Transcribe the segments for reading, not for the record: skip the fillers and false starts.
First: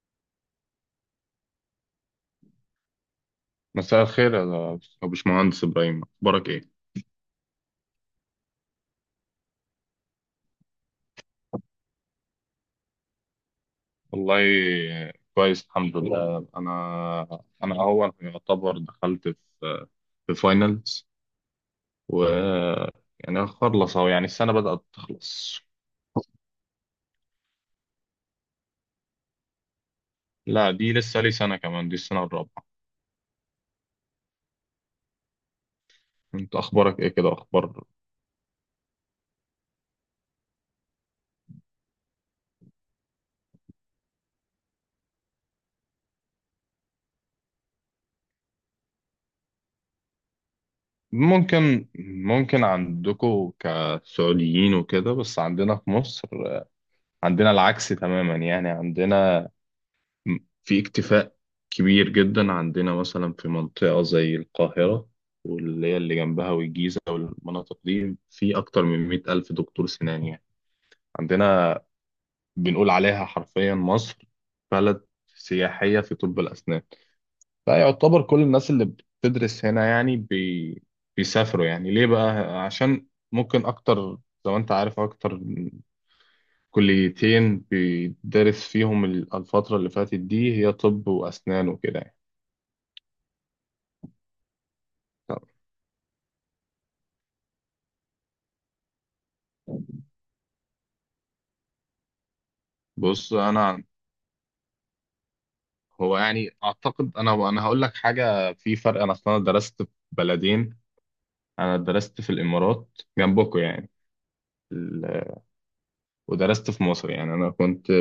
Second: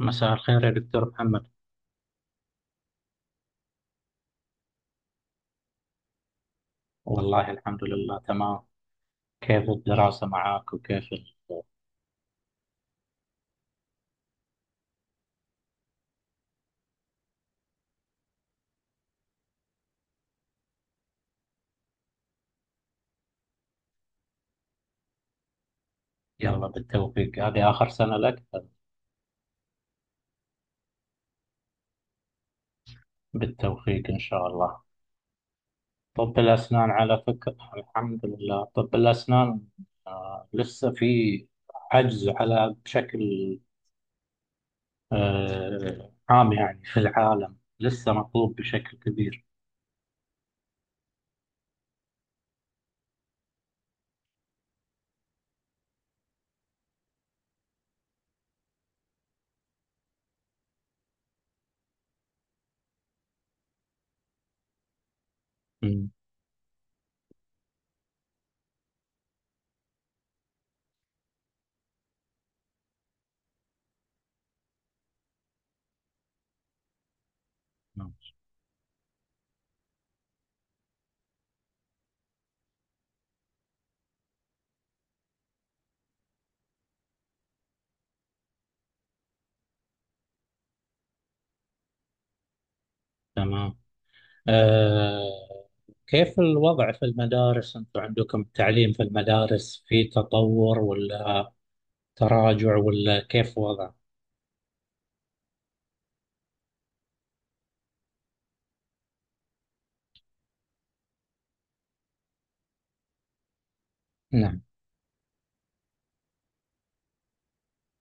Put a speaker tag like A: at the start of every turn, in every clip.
A: مساء الخير يا دكتور محمد.
B: مساء الخير يا باشمهندس إبراهيم، أخبارك إيه؟
A: والله الحمد لله تمام. كيف الدراسة معك وكيف
B: والله كويس الحمد لله. أنا أهو يعتبر دخلت في في فاينلز، و يعني خلص أهو، يعني السنة بدأت تخلص.
A: يلا بالتوفيق، هذه آخر سنة لك.
B: لا دي لسه لي سنة كمان، دي السنة الرابعة.
A: بالتوفيق إن شاء الله. طب
B: أنت
A: الأسنان
B: أخبارك إيه
A: على
B: كده،
A: فكرة
B: أخبار؟
A: الحمد لله طب الأسنان لسه في عجز على بشكل، عام يعني في العالم لسه مطلوب بشكل كبير.
B: ممكن ممكن عندكم كسعوديين وكده، بس عندنا في مصر عندنا العكس تماما. يعني عندنا في اكتفاء كبير جدا. عندنا مثلا في منطقة زي القاهرة واللي هي
A: مم.
B: اللي جنبها والجيزة والمناطق دي في أكتر من مئة ألف دكتور سنان يعني. عندنا بنقول عليها حرفيا مصر بلد سياحية في طب الأسنان. فيعتبر كل الناس اللي بتدرس هنا يعني بيسافروا، يعني ليه بقى؟ عشان ممكن أكتر، زي ما أنت عارف، أكتر كليتين بيدرس فيهم الفترة اللي فاتت دي هي طب وأسنان وكده يعني.
A: تمام. آه، كيف الوضع في المدارس؟ أنتم عندكم التعليم في المدارس في تطور ولا تراجع ولا
B: بص
A: كيف
B: انا،
A: وضع؟
B: هو يعني اعتقد، انا هقول لك حاجه، في فرق. انا اصلا درست في بلدين، انا درست في الامارات جنبكم يعني.
A: نعم.
B: ال- ودرست في مصر، يعني انا كنت،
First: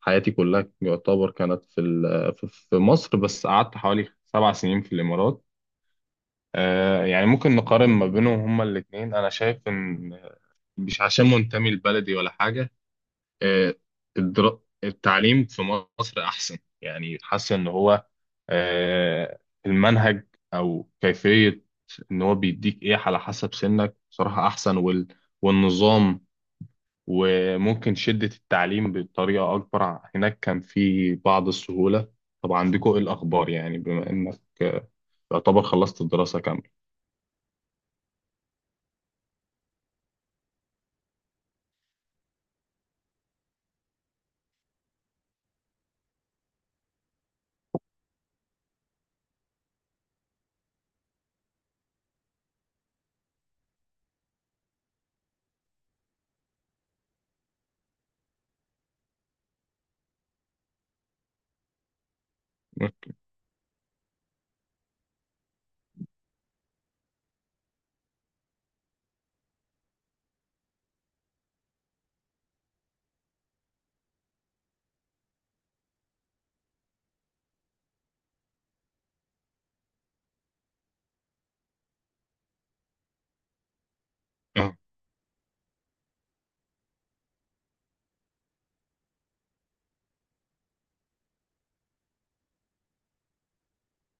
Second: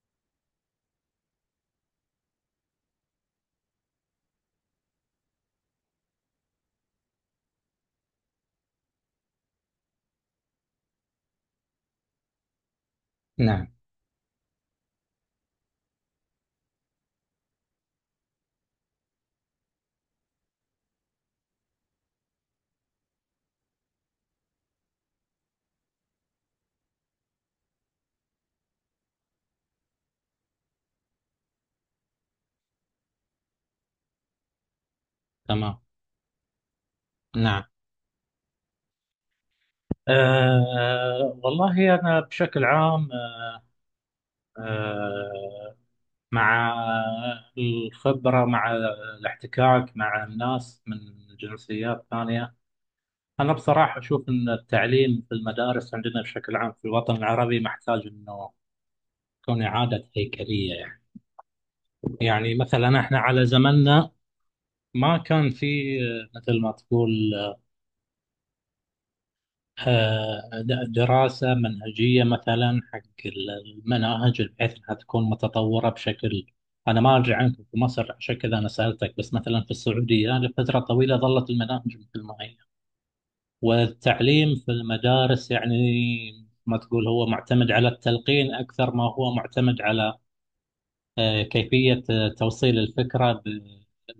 B: حياتي كلها يعتبر كانت في مصر، بس قعدت حوالي 7 سنين في الامارات. يعني ممكن نقارن ما بينهم هما الاثنين. انا شايف ان، مش عشان منتمي لبلدي ولا حاجه،
A: نعم.
B: آه، التعليم في مصر احسن. يعني حاسس ان هو، آه، المنهج او كيفيه ان هو بيديك ايه على حسب سنك، بصراحه احسن. والنظام، وممكن شده التعليم بطريقه اكبر. هناك كان في بعض السهوله. طب عندكم ايه الاخبار يعني، بما انك يعتبر
A: تمام.
B: خلصت الدراسه كامله؟
A: نعم. والله أنا بشكل عام، آه، مع الخبرة، مع الاحتكاك مع الناس من جنسيات ثانية، أنا بصراحة أشوف أن التعليم في المدارس عندنا بشكل عام في الوطن العربي محتاج أنه تكون إعادة هيكلية يعني. يعني مثلا احنا على زماننا ما كان في، مثل ما تقول، دراسة منهجية مثلا حق المناهج بحيث انها تكون متطورة بشكل. انا ما ادري عنكم في مصر عشان كذا انا سألتك، بس مثلا في السعودية لفترة طويلة ظلت المناهج مثل ما هي، والتعليم في المدارس يعني ما تقول هو معتمد على التلقين اكثر ما هو معتمد على، كيفية توصيل الفكرة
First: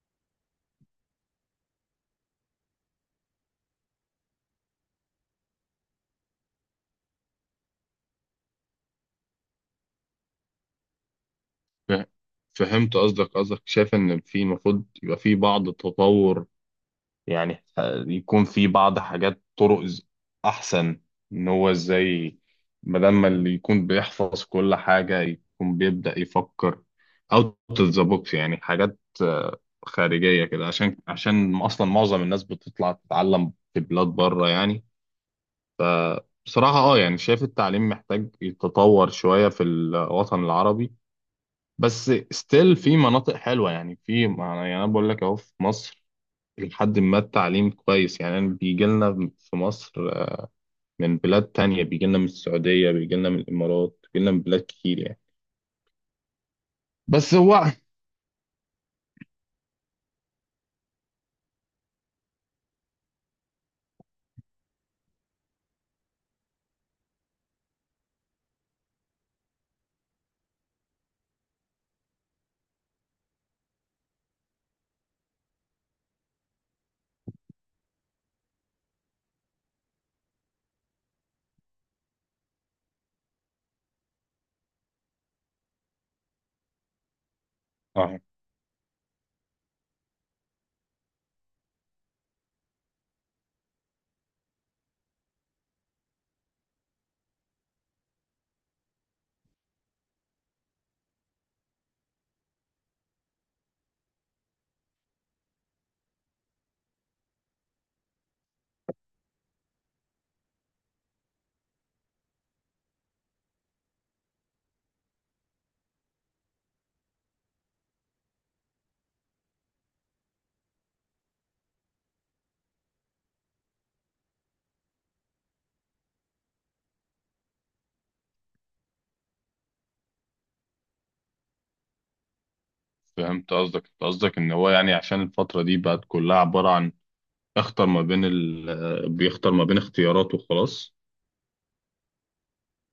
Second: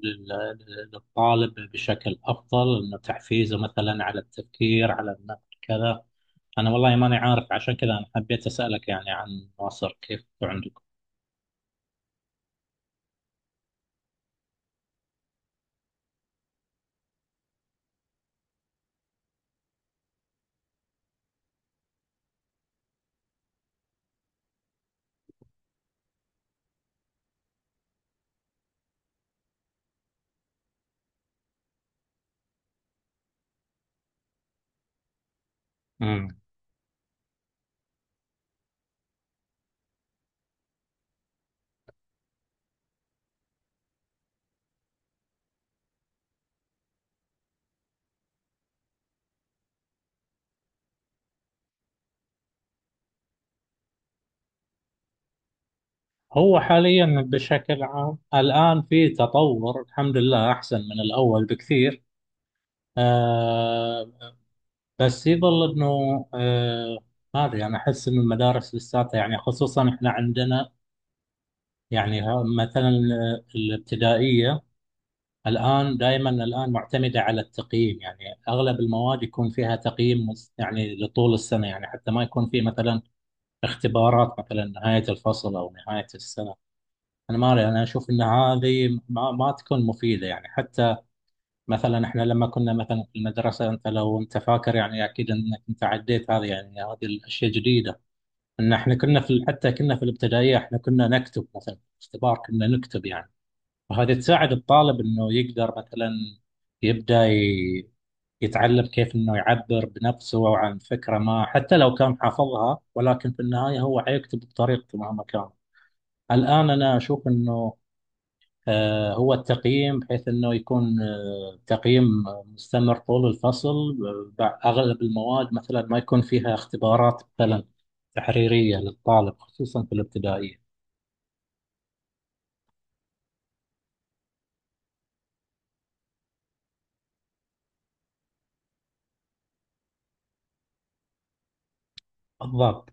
A: لل- للطالب بشكل أفضل، إنه تحفيزه مثلا على التفكير على النقد كذا. أنا والله ماني عارف عشان كذا أنا حبيت أسألك يعني عن مصر كيف عندكم.
B: آه، فهمت قصدك. شايف ان في المفروض يبقى في بعض التطور، يعني يكون في بعض حاجات، طرق احسن ان هو ازاي بدل ما اللي يكون بيحفظ كل حاجة يكون بيبدأ يفكر اوت اوف ذا بوكس. يعني حاجات خارجية كده، عشان اصلا معظم الناس بتطلع تتعلم في بلاد بره يعني.
A: مم.
B: بصراحة اه يعني شايف التعليم محتاج يتطور شوية في الوطن العربي، بس ستيل في مناطق حلوة يعني. في يعني انا بقول لك اهو، في مصر لحد ما التعليم كويس، يعني أنا بيجي لنا في مصر من بلاد تانية، بيجي لنا من السعودية، بيجي لنا من الإمارات، بيجي لنا من بلاد كتير يعني.
A: هو حاليا
B: بس هو،
A: بشكل عام الآن في تطور الحمد لله، أحسن من الأول بكثير. آه بس يظل أنه، ما أدري، أنا أحس أن المدارس لساتها، يعني خصوصا إحنا عندنا، يعني مثلا الابتدائية الآن دائما الآن معتمدة على التقييم يعني. أغلب المواد يكون فيها يعني لطول السنة، يعني حتى ما يكون في مثلا اختبارات مثلا نهاية الفصل أو نهاية السنة. أنا ما أدري، أنا أشوف
B: اه
A: أن هذه ما تكون مفيدة يعني. حتى مثلا إحنا لما كنا مثلا في المدرسة، أنت لو أنت فاكر يعني، أكيد أنك أنت عديت هذه، يعني هذه الأشياء جديدة. أن إحنا كنا في، حتى كنا في الابتدائية، إحنا كنا نكتب مثلا اختبار، كنا نكتب يعني. وهذه تساعد الطالب انه يقدر مثلا يبدا ي- يتعلم كيف انه يعبر بنفسه او عن فكره ما، حتى لو كان حافظها، ولكن في النهايه هو حيكتب بطريقته مهما كان. الان انا اشوف انه، هو التقييم بحيث انه يكون، تقييم مستمر طول الفصل. اغلب المواد مثلا ما يكون فيها اختبارات مثلا تحريريه للطالب خصوصا في الابتدائيه.
B: فهمت قصدك. انت قصدك ان هو يعني، عشان الفترة دي بقت كلها عبارة عن اختر ما بين ال... بيختار ما بين اختياراته وخلاص.
A: بالضبط.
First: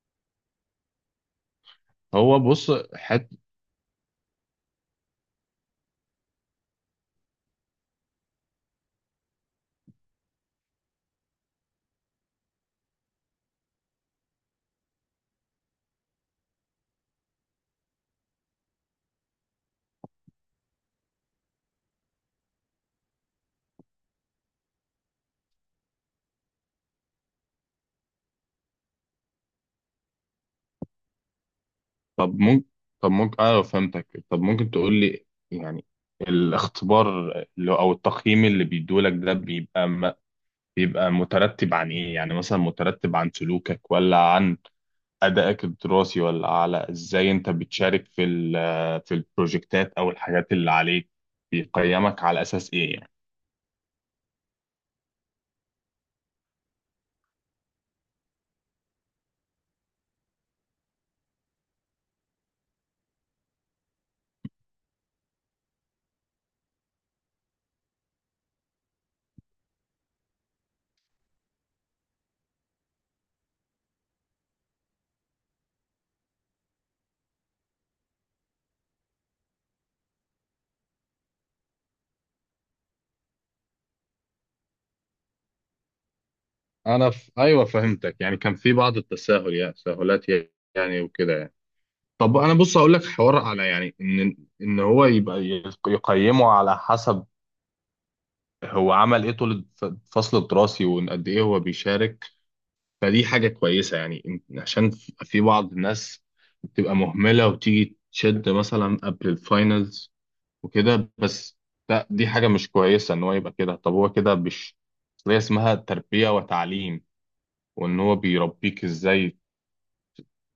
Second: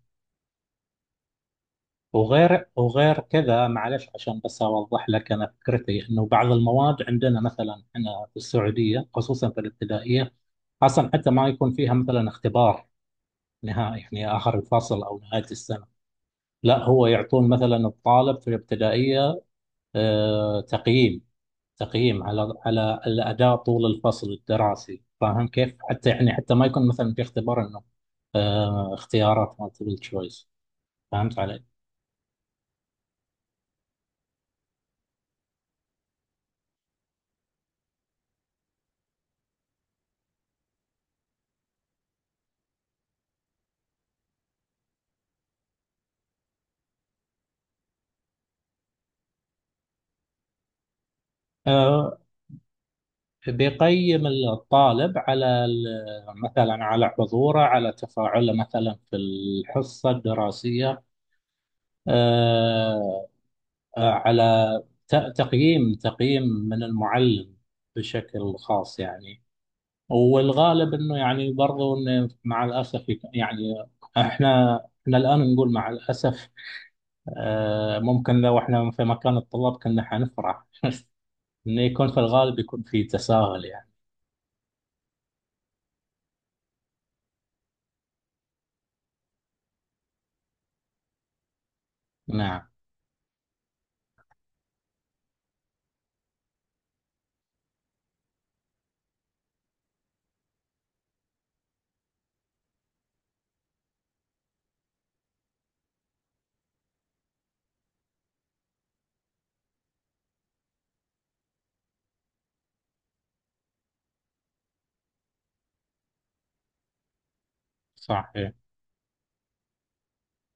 B: هو
A: وغير
B: بص،
A: وغير
B: حت...
A: كذا، معلش عشان بس اوضح لك انا فكرتي، انه بعض المواد عندنا مثلا هنا في السعوديه خصوصا في الابتدائيه اصلا حتى ما يكون فيها مثلا اختبار نهائي، يعني اخر الفصل او نهايه السنه. لا، هو يعطون مثلا الطالب في الابتدائيه، آه، تقييم تقييم على على الاداء طول الفصل الدراسي، فاهم كيف؟ حتى يعني حتى ما يكون مثلا في اختبار، انه اختيارات multiple choice، فهمت علي؟
B: طب ممكن طب ممكن اه، فهمتك. طب ممكن تقول لي يعني الاختبار او التقييم اللي بيدولك ده بيبقى، مترتب عن ايه يعني؟ مثلا مترتب عن سلوكك، ولا عن ادائك الدراسي، ولا على ازاي انت بتشارك في البروجكتات او الحاجات اللي عليك؟
A: آه،
B: بيقيمك على اساس ايه يعني؟
A: بيقيم الطالب على مثلا على حضوره، على تفاعله مثلا في الحصة الدراسية، آه، على تقييم من المعلم بشكل خاص يعني. والغالب انه يعني برضو إنه مع الاسف يعني احنا، احنا الان نقول مع الاسف، ممكن لو احنا في مكان الطلاب كنا حنفرح انه يكون، في الغالب يكون في تساهل يعني.
B: ايوه فهمتك. يعني كان في بعض التساهل، يعني تساهلات يعني وكده يعني. طب انا
A: نعم.
B: بص اقول لك حوار على يعني، ان ان هو يبقى يقيمه على حسب هو عمل ايه الفصل الدراسي، وان قد ايه هو بيشارك، فدي حاجة كويسة يعني. عشان في بعض الناس بتبقى مهملة وتيجي تشد مثلا قبل الفاينلز وكده، بس لا، دي حاجة مش كويسة إن هو يبقى كده. طب هو كده مش، أصل هي اسمها تربية وتعليم، وإن هو
A: صحيح.
B: بيربيك إزاي،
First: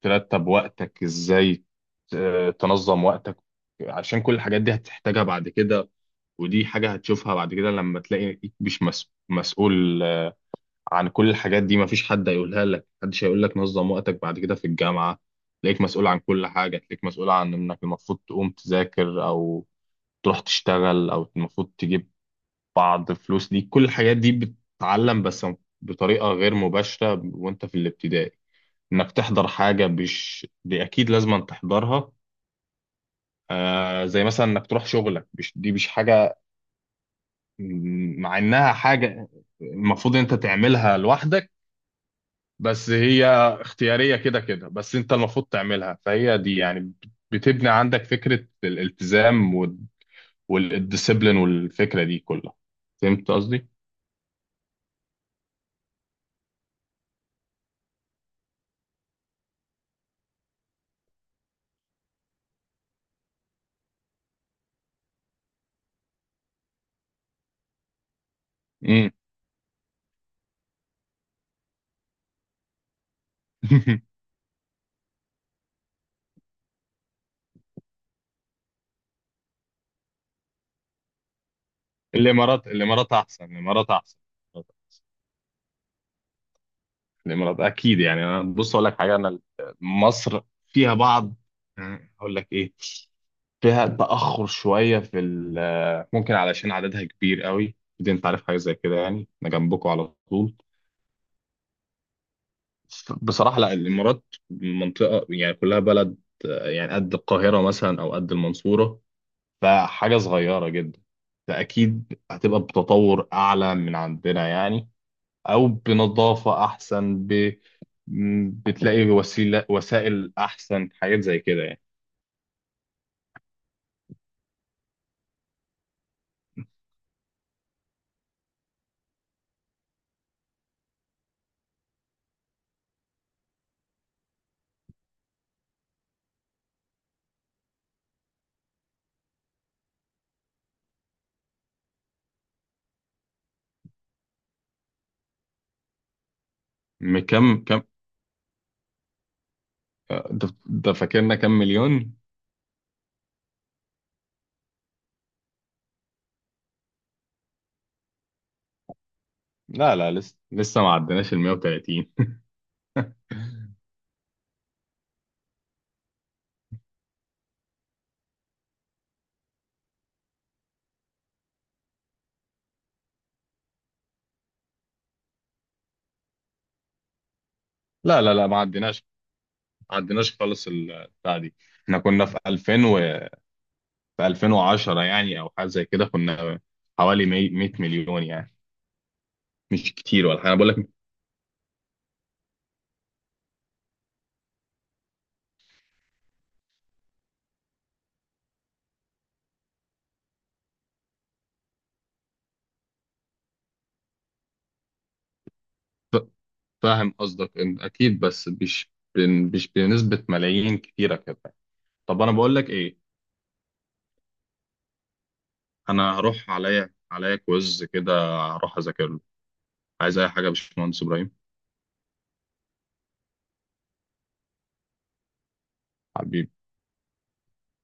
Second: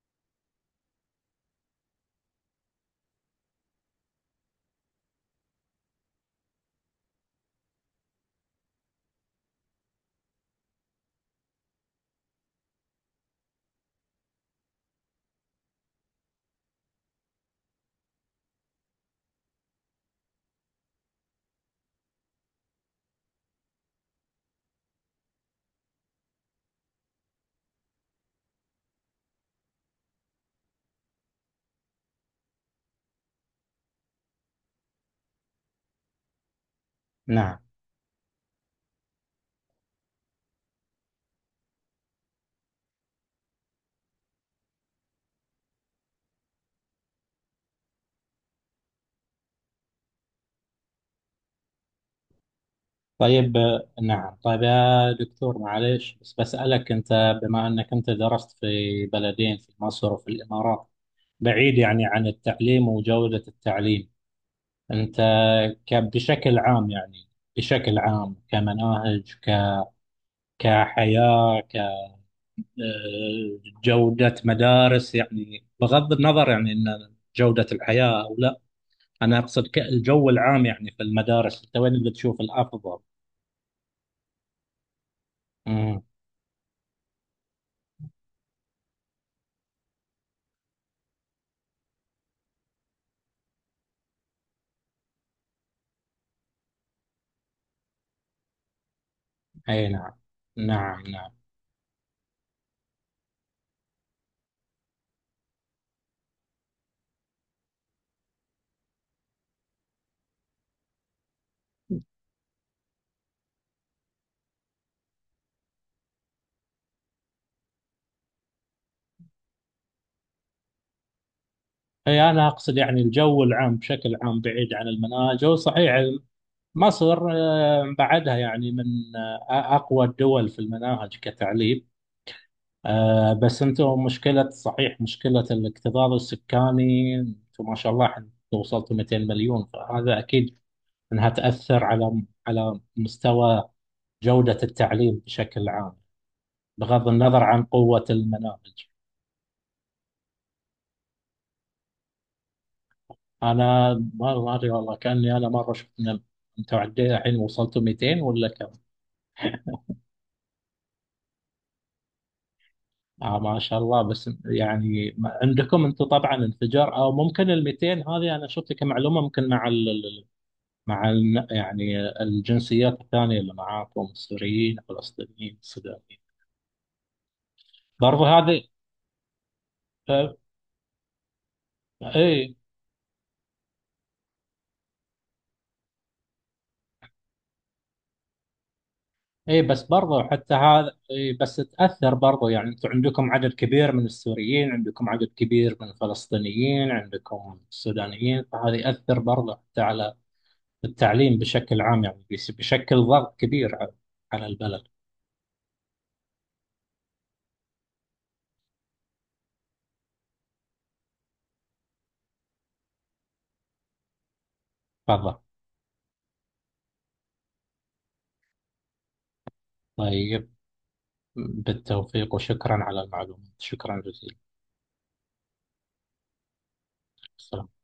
B: ترتب وقتك إزاي، تنظم وقتك، عشان كل الحاجات دي هتحتاجها بعد كده. ودي حاجة هتشوفها بعد كده لما تلاقيك مش مسؤول عن كل الحاجات دي. مفيش حد هيقولها لك، محدش هيقول لك نظم وقتك. بعد كده في الجامعة تلاقيك مسؤول عن كل حاجة، تلاقيك مسؤول عن انك المفروض تقوم تذاكر، او تروح تشتغل، او المفروض تجيب بعض فلوس. دي كل الحاجات دي بتتعلم، بس بطريقة غير مباشرة. وانت في الابتدائي انك تحضر حاجة، مش دي اكيد لازم تحضرها، آه زي مثلا انك تروح شغلك، مش دي مش حاجة
A: نعم.
B: مع انها حاجة المفروض انت تعملها لوحدك، بس هي اختيارية كده كده، بس انت المفروض تعملها. فهي دي يعني بتبني عندك فكرة الالتزام، والديسيبلين والفكرة دي كلها. فهمت
A: طيب
B: قصدي؟
A: نعم. طيب يا دكتور، معلش بس بسألك أنت، بما أنك أنت درست في بلدين، في مصر وفي الإمارات، بعيد يعني عن التعليم وجودة التعليم، أنت بشكل عام يعني، بشكل عام
B: امم
A: كمناهج، كحياة، كجودة مدارس، يعني بغض النظر يعني أن جودة الحياة أو لا، أنا أقصد الجو العام يعني في المدارس، أنت وين اللي تشوف
B: الامارات.
A: الأفضل؟
B: الامارات احسن.
A: امم
B: الامارات اكيد يعني. انا بص اقول لك حاجة، انا مصر فيها بعض، اقول لك ايه، فيها تأخر شوية ممكن علشان عددها كبير قوي. دي انت عارف حاجة زي كده يعني، انا
A: أي
B: جنبكم
A: نعم.
B: على طول.
A: نعم نعم.
B: بصراحة لا، الإمارات منطقة يعني كلها بلد، يعني قد القاهرة مثلا أو قد المنصورة، فحاجة صغيرة جدا، فأكيد هتبقى بتطور أعلى من عندنا يعني، أو بنظافة أحسن، بتلاقي وسائل أحسن، حاجات زي كده يعني.
A: اي انا اقصد يعني الجو العام بشكل عام بعيد عن المناجم صحيح. مصر بعدها يعني من، اقوى الدول في المناهج كتعليم، بس انتم مشكلة، صحيح مشكلة الاكتظاظ السكاني، انتم ما شاء الله وصلتوا 200 مليون، فهذا اكيد انها تأثر على مستوى جودة التعليم بشكل عام، بغض النظر عن
B: كم،
A: قوة المناهج.
B: ده فاكرنا كم مليون؟
A: انا ما ادري والله، كاني انا مره شفت إن انتوا عندنا الحين وصلتوا 200 ولا كم.
B: لا لا، لسه ما عدناش ال 130.
A: آه ما شاء الله، بس يعني عندكم انتم طبعا انفجار، او ممكن ال 200 هذه انا شفتها كمعلومه، ممكن مع مع ال يعني الجنسيات الثانيه اللي معاكم، السوريين الفلسطينيين السودانيين،
B: لا
A: برضو
B: لا لا ما
A: هذه،
B: عدناش، ما عدناش
A: آه،
B: خالص البتاع دي. احنا كنا في
A: اي.
B: 2000 و، في 2010 يعني او حاجه زي كده، كنا حوالي 100 مليون يعني.
A: اي بس
B: مش
A: برضو
B: كتير ولا حاجه
A: حتى
B: انا بقول لك.
A: هذا، اي بس تأثر برضو، يعني انتم عندكم عدد كبير من السوريين، عندكم عدد كبير من الفلسطينيين، عندكم السودانيين، فهذا يأثر برضو حتى على التعليم بشكل عام، يعني بشكل ضغط كبير على على البلد.
B: ف- فاهم قصدك. اكيد، بس مش مش بنسبه ملايين كتيره كده. طب انا بقول لك ايه،
A: تفضل.
B: انا هروح عليا كويز كده، هروح اذاكر له. عايز اي حاجه يا
A: طيب
B: باشمهندس ابراهيم؟
A: بالتوفيق، وشكرا على المعلومات، شكرا جزيلا.
B: حبيبي.
A: السلام.